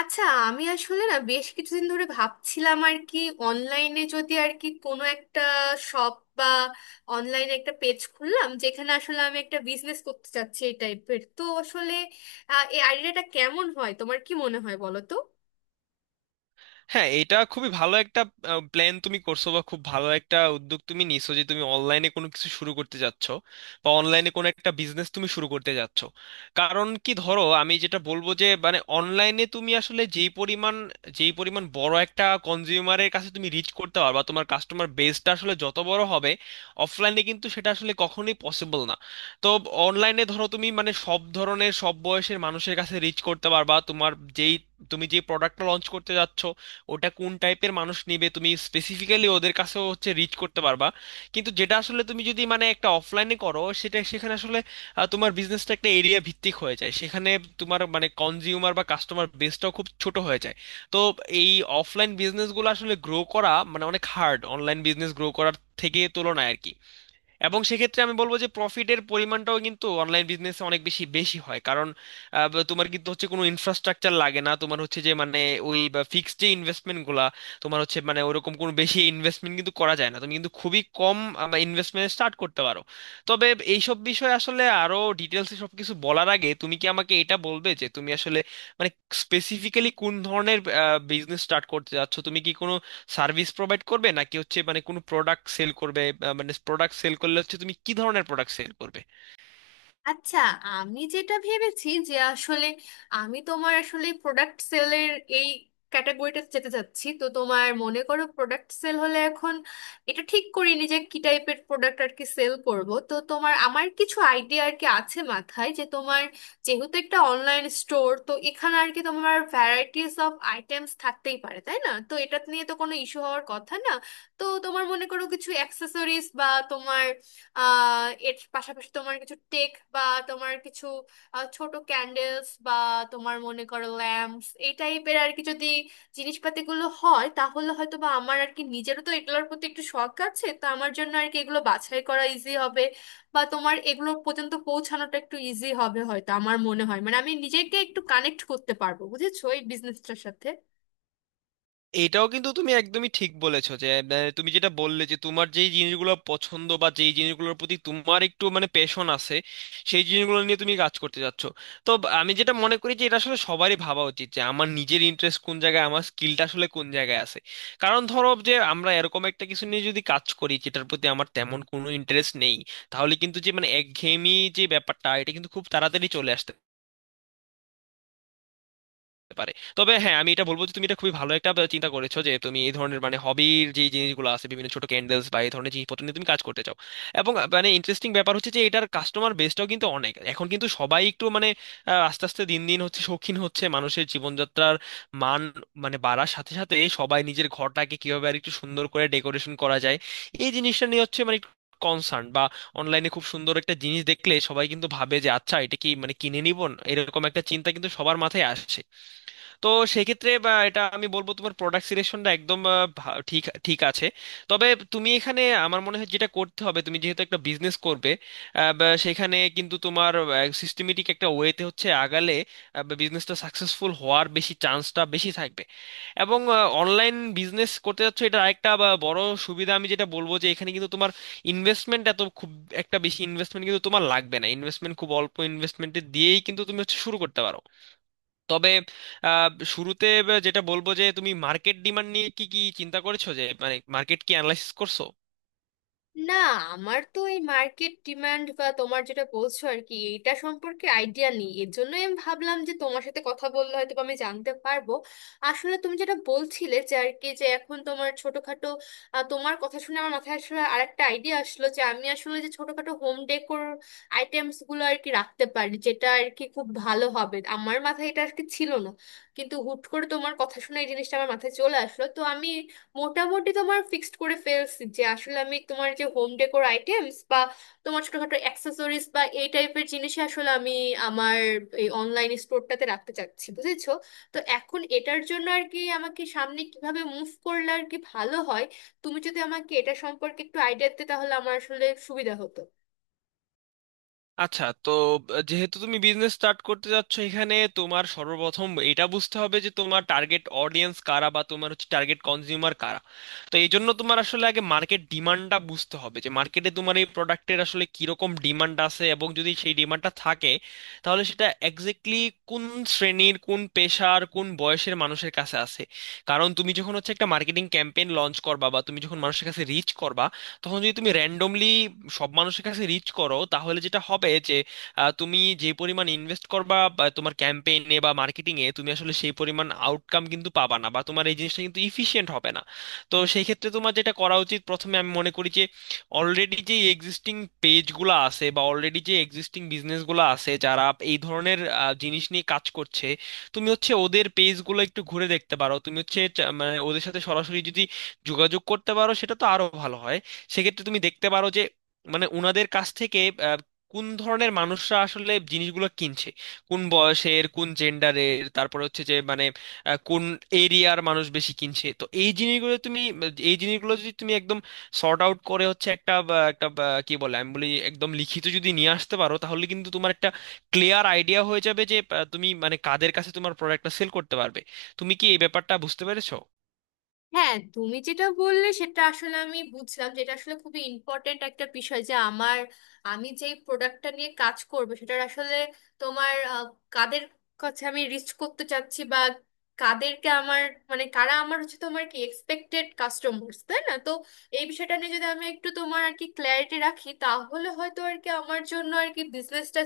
আচ্ছা। আমি আসলে না, বেশ কিছুদিন ধরে ভাবছিলাম আর কি, অনলাইনে যদি আর কি কোনো একটা শপ বা অনলাইনে একটা পেজ খুললাম, যেখানে আসলে আমি একটা বিজনেস করতে চাচ্ছি এই টাইপের। তো আসলে এই আইডিয়াটা কেমন হয়, তোমার কি মনে হয় বলো তো। হ্যাঁ, এটা খুবই ভালো একটা প্ল্যান তুমি করছো, বা খুব ভালো একটা উদ্যোগ তুমি নিছো যে তুমি অনলাইনে কোনো কিছু শুরু করতে যাচ্ছ বা অনলাইনে কোনো একটা বিজনেস তুমি শুরু করতে যাচ্ছ। কারণ কি ধরো, আমি যেটা বলবো যে মানে অনলাইনে তুমি আসলে যেই পরিমাণ বড় একটা কনজিউমারের কাছে তুমি রিচ করতে পারবা, তোমার কাস্টমার বেসটা আসলে যত বড় হবে অফলাইনে কিন্তু সেটা আসলে কখনোই পসিবল না। তো অনলাইনে ধরো তুমি মানে সব ধরনের সব বয়সের মানুষের কাছে রিচ করতে পারবা, তোমার যেই তুমি যে প্রোডাক্টটা লঞ্চ করতে যাচ্ছ ওটা কোন টাইপের মানুষ নেবে তুমি স্পেসিফিক্যালি ওদের কাছেও হচ্ছে রিচ করতে পারবা। কিন্তু যেটা আসলে তুমি যদি মানে একটা অফলাইনে করো সেটা সেখানে আসলে তোমার বিজনেসটা একটা এরিয়া ভিত্তিক হয়ে যায়, সেখানে তোমার মানে কনজিউমার বা কাস্টমার বেসটাও খুব ছোট হয়ে যায়। তো এই অফলাইন বিজনেসগুলো আসলে গ্রো করা মানে অনেক হার্ড অনলাইন বিজনেস গ্রো করার থেকে তুলনায় আর কি। এবং সেক্ষেত্রে আমি বলবো যে প্রফিটের পরিমাণটাও কিন্তু অনলাইন বিজনেসে অনেক বেশি বেশি হয়, কারণ তোমার কিন্তু হচ্ছে কোনো ইনফ্রাস্ট্রাকচার লাগে না, তোমার হচ্ছে যে মানে ওই ফিক্সড যে ইনভেস্টমেন্ট গুলা তোমার হচ্ছে মানে ওরকম কোনো বেশি ইনভেস্টমেন্ট কিন্তু করা যায় না, তুমি কিন্তু খুবই কম ইনভেস্টমেন্ট স্টার্ট করতে পারো। তবে এইসব বিষয়ে আসলে আরো ডিটেলসে সবকিছু বলার আগে তুমি কি আমাকে এটা বলবে যে তুমি আসলে মানে স্পেসিফিক্যালি কোন ধরনের বিজনেস স্টার্ট করতে যাচ্ছ? তুমি কি কোনো সার্ভিস প্রোভাইড করবে, নাকি হচ্ছে মানে কোনো প্রোডাক্ট সেল করবে? মানে প্রোডাক্ট সেল করলে হচ্ছে তুমি কি ধরনের প্রোডাক্ট সেল করবে? আচ্ছা, আমি যেটা ভেবেছি যে আসলে আমি তোমার আসলে প্রোডাক্ট সেলের এই ক্যাটাগরিটা যেতে চাচ্ছি। তো তোমার মনে করো প্রোডাক্ট সেল হলে, এখন এটা ঠিক করিনি যে কি টাইপের প্রোডাক্ট আর কি সেল করব। তো তোমার আমার কিছু আইডিয়া আর কি আছে মাথায় যে তোমার, যেহেতু একটা অনলাইন স্টোর, তো এখানে আর কি তোমার ভ্যারাইটিস অফ আইটেমস থাকতেই পারে, তাই না? তো এটা নিয়ে তো কোনো ইস্যু হওয়ার কথা না। তো তোমার মনে করো কিছু অ্যাক্সেসরিজ বা তোমার আহ, এর পাশাপাশি তোমার কিছু টেক বা তোমার কিছু ছোট ক্যান্ডেলস বা তোমার মনে করো ল্যাম্পস, এই টাইপের আর কি যদি জিনিসপাতিগুলো হয় তাহলে হয়তো বা আমার আর কি নিজেরও তো এগুলোর প্রতি একটু শখ আছে, তো আমার জন্য আর কি এগুলো বাছাই করা ইজি হবে বা তোমার এগুলো পর্যন্ত পৌঁছানোটা একটু ইজি হবে হয়তো। আমার মনে হয় মানে আমি নিজেকে একটু কানেক্ট করতে পারবো, বুঝেছো, এই বিজনেসটার সাথে। এটাও কিন্তু তুমি একদমই ঠিক বলেছো, যে তুমি যেটা বললে যে তোমার যেই জিনিসগুলো পছন্দ বা যেই জিনিসগুলোর প্রতি তোমার একটু মানে প্যাশন আছে সেই জিনিসগুলো নিয়ে তুমি কাজ করতে যাচ্ছ। তো আমি যেটা মনে করি যে এটা আসলে সবারই ভাবা উচিত, যে আমার নিজের ইন্টারেস্ট কোন জায়গায়, আমার স্কিলটা আসলে কোন জায়গায় আছে। কারণ ধরো যে আমরা এরকম একটা কিছু নিয়ে যদি কাজ করি যেটার প্রতি আমার তেমন কোনো ইন্টারেস্ট নেই, তাহলে কিন্তু যে মানে একঘেয়েমি যে ব্যাপারটা এটা কিন্তু খুব তাড়াতাড়ি চলে আসতে করতে পারে। তবে হ্যাঁ, আমি এটা বলবো যে তুমি এটা খুবই ভালো একটা চিন্তা করেছো, যে তুমি এই ধরনের মানে হবির যে জিনিসগুলো আছে বিভিন্ন ছোট ক্যান্ডেলস বা এই ধরনের জিনিসপত্র নিয়ে তুমি কাজ করতে চাও। এবং মানে ইন্টারেস্টিং ব্যাপার হচ্ছে যে এটার কাস্টমার বেসটাও কিন্তু অনেক, এখন কিন্তু সবাই একটু মানে আস্তে আস্তে দিন দিন হচ্ছে শৌখিন হচ্ছে, মানুষের জীবনযাত্রার মান মানে বাড়ার সাথে সাথে সবাই নিজের ঘরটাকে কিভাবে আর একটু সুন্দর করে ডেকোরেশন করা যায় এই জিনিসটা নিয়ে হচ্ছে মানে কনসার্ন, বা অনলাইনে খুব সুন্দর একটা জিনিস দেখলে সবাই কিন্তু ভাবে যে আচ্ছা এটা কি মানে কিনে নিব, এরকম একটা চিন্তা কিন্তু সবার মাথায় আসে। তো সেক্ষেত্রে বা এটা আমি বলবো তোমার প্রোডাক্ট সিলেকশনটা একদম ঠিক ঠিক আছে। তবে তুমি এখানে আমার মনে হয় যেটা করতে হবে, তুমি যেহেতু একটা বিজনেস করবে বা সেখানে কিন্তু তোমার সিস্টেমেটিক একটা ওয়েতে হচ্ছে আগালে বিজনেসটা সাকসেসফুল হওয়ার বেশি চান্সটা বেশি থাকবে। এবং অনলাইন বিজনেস করতে যাচ্ছ এটা একটা বড় সুবিধা, আমি যেটা বলবো যে এখানে কিন্তু তোমার ইনভেস্টমেন্ট এত খুব একটা বেশি ইনভেস্টমেন্ট কিন্তু তোমার লাগবে না, ইনভেস্টমেন্ট খুব অল্প ইনভেস্টমেন্টে দিয়েই কিন্তু তুমি হচ্ছে শুরু করতে পারো। তবে আহ, শুরুতে যেটা বলবো যে তুমি মার্কেট ডিমান্ড নিয়ে কি কি চিন্তা করেছো, যে মানে মার্কেট কি অ্যানালাইসিস করছো? না, আমার তো এই মার্কেট ডিমান্ড বা তোমার যেটা বলছো আর কি, এইটা সম্পর্কে আইডিয়া নেই, এর জন্য আমি ভাবলাম যে তোমার সাথে কথা বললে হয়তো বা আমি জানতে পারবো। আসলে তুমি যেটা বলছিলে যে আর কি যে এখন তোমার ছোটখাটো, তোমার কথা শুনে আমার মাথায় আসলে আরেকটা আইডিয়া আসলো যে আমি আসলে যে ছোটখাটো হোম ডেকোর আইটেমস গুলো আর কি রাখতে পারি, যেটা আর কি খুব ভালো হবে। আমার মাথায় এটা আর কি ছিল না, কিন্তু হুট করে তোমার কথা শুনে এই জিনিসটা আমার মাথায় চলে আসলো। তো আমি মোটামুটি তোমার ফিক্সড করে ফেলছি যে আসলে আমি তোমার যে হোম ডেকোর আইটেমস বা তোমার ছোটখাটো অ্যাক্সেসরিজ বা এই টাইপের জিনিস আসলে আমি আমার এই অনলাইন স্টোরটাতে রাখতে চাচ্ছি, বুঝেছো। তো এখন এটার জন্য আর কি আমাকে সামনে কিভাবে মুভ করলে আর কি ভালো হয়, তুমি যদি আমাকে এটা সম্পর্কে একটু আইডিয়া দিতে তাহলে আমার আসলে সুবিধা হতো। আচ্ছা তো যেহেতু তুমি বিজনেস স্টার্ট করতে যাচ্ছ, এখানে তোমার সর্বপ্রথম এটা বুঝতে হবে যে তোমার টার্গেট অডিয়েন্স কারা, বা তোমার হচ্ছে টার্গেট কনজিউমার কারা। তো এই জন্য তোমার আসলে আগে মার্কেট ডিমান্ডটা বুঝতে হবে, যে মার্কেটে তোমার এই প্রোডাক্টের আসলে কিরকম ডিমান্ড আছে এবং যদি সেই ডিমান্ডটা থাকে তাহলে সেটা এক্স্যাক্টলি কোন শ্রেণীর, কোন পেশার, কোন বয়সের মানুষের কাছে আছে। কারণ তুমি যখন হচ্ছে একটা মার্কেটিং ক্যাম্পেইন লঞ্চ করবা বা তুমি যখন মানুষের কাছে রিচ করবা, তখন যদি তুমি র্যান্ডমলি সব মানুষের কাছে রিচ করো তাহলে যেটা হবে যে তুমি যে পরিমাণ ইনভেস্ট করবা বা তোমার ক্যাম্পেইনে বা মার্কেটিং এ, তুমি আসলে সেই পরিমাণ আউটকাম কিন্তু পাবা না, বা তোমার এই জিনিসটা কিন্তু ইফিশিয়েন্ট হবে না। তো সেই ক্ষেত্রে তোমার যেটা করা উচিত প্রথমে, আমি মনে করি যে অলরেডি যে এক্সিস্টিং পেজগুলো আছে বা অলরেডি যে এক্সিস্টিং বিজনেসগুলো আছে যারা এই ধরনের জিনিস নিয়ে কাজ করছে, তুমি হচ্ছে ওদের পেজগুলো একটু ঘুরে দেখতে পারো। তুমি হচ্ছে মানে ওদের সাথে সরাসরি যদি যোগাযোগ করতে পারো সেটা তো আরো ভালো হয়। সেক্ষেত্রে তুমি দেখতে পারো যে মানে ওনাদের কাছ থেকে আহ, কোন ধরনের মানুষরা আসলে জিনিসগুলো কিনছে, কোন বয়সের, কোন জেন্ডারের, তারপরে হচ্ছে যে মানে কোন এরিয়ার মানুষ বেশি কিনছে। তো এই জিনিসগুলো তুমি, এই জিনিসগুলো যদি তুমি একদম সর্ট আউট করে হচ্ছে একটা একটা কি বলে আমি বলি, একদম লিখিত যদি নিয়ে আসতে পারো তাহলে কিন্তু তোমার একটা ক্লিয়ার আইডিয়া হয়ে যাবে, যে তুমি মানে কাদের কাছে তোমার প্রোডাক্টটা সেল করতে পারবে। তুমি কি এই ব্যাপারটা বুঝতে পেরেছো? হ্যাঁ, তুমি যেটা বললে সেটা আসলে আমি বুঝলাম, যেটা আসলে খুবই ইম্পর্ট্যান্ট একটা বিষয় যে আমার, আমি যেই প্রোডাক্টটা নিয়ে কাজ করব সেটার আসলে তোমার আহ, কাদের কাছে আমি রিচ করতে চাচ্ছি বা কাদেরকে আমার, মানে কারা আমার হচ্ছে তোমার কি এক্সপেক্টেড কাস্টমার্স, তাই না? তো এই বিষয়টা নিয়ে যদি আমি একটু তোমার আর কি ক্ল্যারিটি রাখি, তাহলে হয়তো আর কি আমার জন্য আর কি বিজনেসটা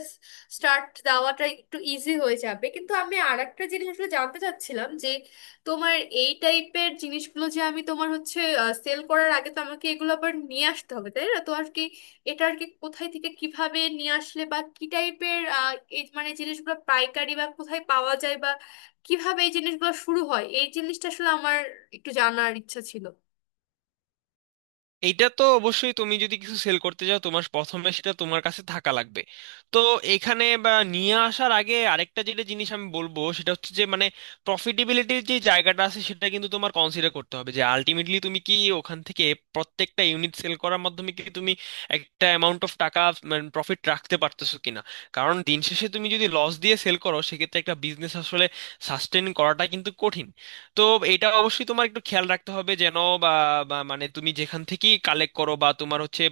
স্টার্ট দেওয়াটা একটু ইজি হয়ে যাবে। কিন্তু আমি আর একটা জিনিস আসলে জানতে চাচ্ছিলাম যে তোমার এই টাইপের জিনিসগুলো যে আমি তোমার হচ্ছে সেল করার আগে তো আমাকে এগুলো আবার নিয়ে আসতে হবে, তাই না? তো আর কি এটা আর কি কোথায় থেকে কিভাবে নিয়ে আসলে বা কি টাইপের মানে জিনিসগুলো পাইকারি বা কোথায় পাওয়া যায় বা কিভাবে এই জিনিসগুলো শুরু হয়, এই জিনিসটা আসলে আমার একটু জানার ইচ্ছা ছিল। এইটা তো অবশ্যই, তুমি যদি কিছু সেল করতে চাও তোমার প্রথমে সেটা তোমার কাছে থাকা লাগবে। তো এখানে বা নিয়ে আসার আগে আরেকটা যেটা জিনিস আমি বলবো, সেটা হচ্ছে যে মানে প্রফিটেবিলিটির যে জায়গাটা আছে সেটা কিন্তু তোমার কনসিডার করতে হবে, যে আলটিমেটলি তুমি কি ওখান থেকে প্রত্যেকটা ইউনিট সেল করার মাধ্যমে কি তুমি একটা অ্যামাউন্ট অফ টাকা মানে প্রফিট রাখতে পারতেছো কিনা। কারণ দিন শেষে তুমি যদি লস দিয়ে সেল করো সেক্ষেত্রে একটা বিজনেস আসলে সাস্টেন করাটা কিন্তু কঠিন। তো এটা অবশ্যই তোমার একটু খেয়াল রাখতে হবে যেন বা বা মানে তুমি যেখান থেকেই কালেক্ট করো বা তোমার হচ্ছে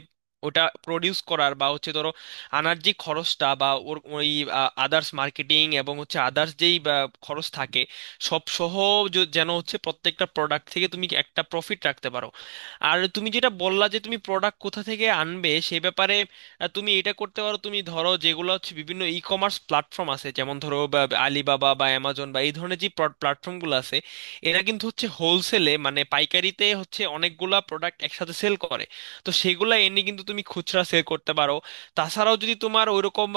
ওটা প্রডিউস করার বা হচ্ছে ধরো আনার যে খরচটা বা ওর ওই আদার্স মার্কেটিং এবং হচ্ছে আদার্স যেই খরচ থাকে সব সহ যেন হচ্ছে প্রত্যেকটা প্রোডাক্ট থেকে তুমি একটা প্রফিট রাখতে পারো। আর তুমি যেটা বললা যে তুমি প্রোডাক্ট কোথা থেকে আনবে সে ব্যাপারে, তুমি এটা করতে পারো। তুমি ধরো যেগুলো হচ্ছে বিভিন্ন ই কমার্স প্ল্যাটফর্ম আছে যেমন ধরো আলিবাবা বা অ্যামাজন বা Alibaba বা Amazon বা এই ধরনের যে প্ল্যাটফর্মগুলো আছে, এরা কিন্তু হচ্ছে হোলসেলে মানে পাইকারিতে হচ্ছে অনেকগুলা প্রোডাক্ট একসাথে সেল করে। তো সেগুলা এনে কিন্তু তুমি খুচরা সেল করতে পারো। তাছাড়াও যদি তোমার ওইরকম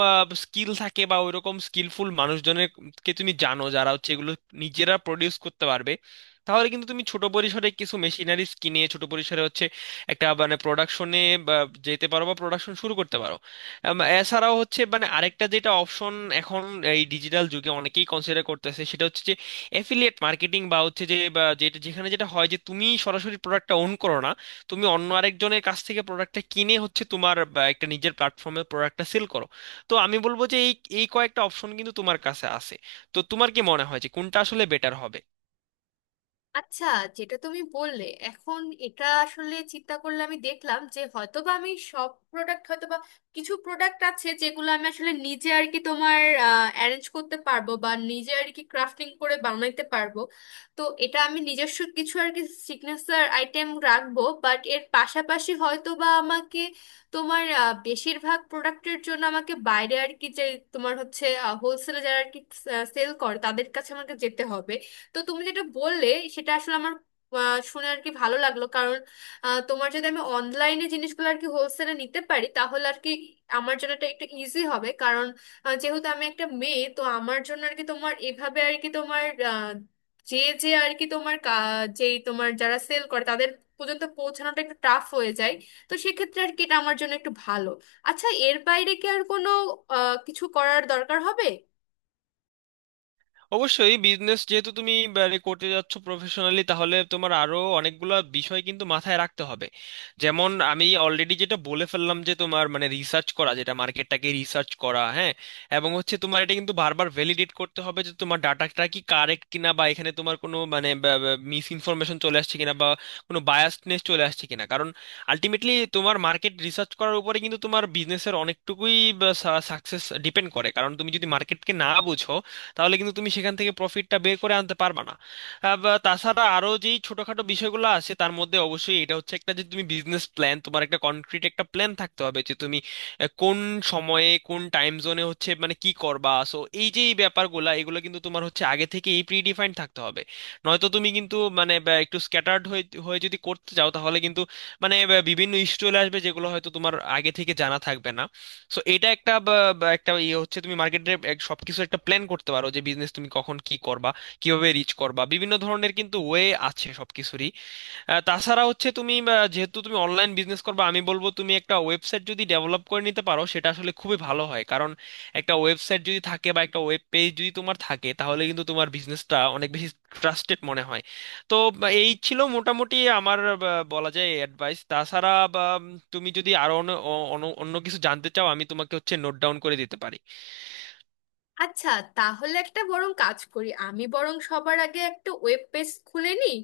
স্কিল থাকে বা ওইরকম স্কিলফুল মানুষজনের কে তুমি জানো যারা হচ্ছে এগুলো নিজেরা প্রডিউস করতে পারবে, তাহলে কিন্তু তুমি ছোট পরিসরে কিছু মেশিনারিজ কিনে ছোট পরিসরে হচ্ছে একটা মানে প্রোডাকশনে যেতে পারো বা প্রোডাকশন শুরু করতে পারো। এছাড়াও হচ্ছে মানে আরেকটা যেটা অপশন এখন এই ডিজিটাল যুগে অনেকেই কনসিডার করতেছে অ্যাফিলিয়েট মার্কেটিং, বা হচ্ছে যে বা যেটা যেখানে যেটা হয় যে তুমি সরাসরি প্রোডাক্টটা ওন করো না, তুমি অন্য আরেকজনের কাছ থেকে প্রোডাক্টটা কিনে হচ্ছে তোমার বা একটা নিজের প্ল্যাটফর্মে প্রোডাক্টটা সেল করো। তো আমি বলবো যে এই এই কয়েকটা অপশন কিন্তু তোমার কাছে আছে। তো তোমার কি মনে হয় যে কোনটা আসলে বেটার হবে? আচ্ছা, যেটা তুমি বললে এখন এটা আসলে চিন্তা করলে আমি দেখলাম যে হয়তোবা আমি সব প্রোডাক্ট হয়তোবা, কিছু প্রোডাক্ট আছে যেগুলো আমি আসলে নিজে আর কি তোমার অ্যারেঞ্জ করতে পারবো বা নিজে আর কি ক্রাফটিং করে বানাইতে পারবো। তো এটা আমি নিজস্ব কিছু আর কি সিগনেচার আইটেম রাখবো, বাট এর পাশাপাশি হয়তোবা আমাকে তোমার বেশিরভাগ প্রোডাক্টের জন্য আমাকে বাইরে আর কি যে তোমার হচ্ছে হোলসেলে যারা আর কি সেল করে তাদের কাছে আমাকে যেতে হবে। তো তুমি যেটা বললে সেটা আসলে আমার শুনে আর কি ভালো লাগলো, কারণ তোমার যদি আমি অনলাইনে জিনিসগুলো আর কি হোলসেলে নিতে পারি তাহলে আর কি আমার জন্য এটা একটু ইজি হবে। কারণ যেহেতু আমি একটা মেয়ে, তো আমার জন্য আর কি তোমার এভাবে আর কি তোমার আহ, যে যে আর কি তোমার যেই তোমার যারা সেল করে তাদের পর্যন্ত পৌঁছানোটা একটু টাফ হয়ে যায়। তো সেক্ষেত্রে আর কি এটা আমার জন্য একটু ভালো। আচ্ছা, এর বাইরে কি আর কোনো কিছু করার দরকার হবে? অবশ্যই, বিজনেস যেহেতু তুমি মানে করতে যাচ্ছ প্রফেশনালি, তাহলে তোমার আরো অনেকগুলো বিষয় কিন্তু মাথায় রাখতে হবে। যেমন আমি অলরেডি যেটা বলে ফেললাম যে তোমার মানে রিসার্চ করা, যেটা মার্কেটটাকে রিসার্চ করা, হ্যাঁ। এবং হচ্ছে তোমার এটা কিন্তু বারবার ভ্যালিডেট করতে হবে যে তোমার ডাটাটা কি কারেক্ট কিনা, বা এখানে তোমার কোনো মানে মিস ইনফরমেশন চলে আসছে কিনা, বা কোনো বায়াসনেস চলে আসছে কিনা। কারণ আলটিমেটলি তোমার মার্কেট রিসার্চ করার উপরে কিন্তু তোমার বিজনেসের অনেকটুকুই সাকসেস ডিপেন্ড করে, কারণ তুমি যদি মার্কেটকে না বুঝো তাহলে কিন্তু তুমি সেখান থেকে প্রফিটটা বের করে আনতে পারবা না। বা তাছাড়া আরো যেই ছোটখাটো বিষয়গুলো আছে তার মধ্যে অবশ্যই এটা হচ্ছে একটা, যে তুমি বিজনেস প্ল্যান, তোমার একটা কনক্রিট একটা প্ল্যান থাকতে হবে যে তুমি কোন সময়ে, কোন টাইম জোনে হচ্ছে মানে কি করবা। সো এই যে এই ব্যাপারগুলা, এগুলো কিন্তু তোমার হচ্ছে আগে থেকে এই প্রিডিফাইন্ড থাকতে হবে। নয়তো তুমি কিন্তু মানে বা একটু স্ক্যাটার্ড হয়ে হয়ে যদি করতে যাও তাহলে কিন্তু মানে বা বিভিন্ন ইস্যু চলে আসবে যেগুলো হয়তো তোমার আগে থেকে জানা থাকবে না। সো এটা একটা বা একটা ইয়ে হচ্ছে, তুমি মার্কেটে সবকিছু একটা প্ল্যান করতে পারো যে বিজনেস তুমি কখন কি করবা, কিভাবে রিচ করবা। বিভিন্ন ধরনের কিন্তু ওয়ে আছে সবকিছুরই। তাছাড়া হচ্ছে তুমি যেহেতু তুমি অনলাইন বিজনেস করবে, আমি বলবো তুমি একটা ওয়েবসাইট যদি ডেভেলপ করে নিতে পারো সেটা আসলে খুবই ভালো হয়। কারণ একটা ওয়েবসাইট যদি থাকে বা একটা ওয়েব পেজ যদি তোমার থাকে তাহলে কিন্তু তোমার বিজনেসটা অনেক বেশি ট্রাস্টেড মনে হয়। তো বা, এই ছিল মোটামুটি আমার বা, বলা যায় অ্যাডভাইস। তাছাড়া বা, তুমি যদি আরো অন্য অন্য অন্য কিছু জানতে চাও আমি তোমাকে হচ্ছে নোট ডাউন করে দিতে পারি। আচ্ছা, তাহলে একটা বরং কাজ করি, আমি বরং সবার আগে একটা ওয়েব পেজ খুলে নিই,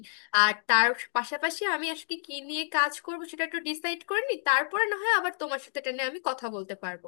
আর তার পাশাপাশি আমি আজকে কি নিয়ে কাজ করব সেটা একটু ডিসাইড করে নিই, তারপরে না হয় আবার তোমার সাথে এটা নিয়ে আমি কথা বলতে পারবো।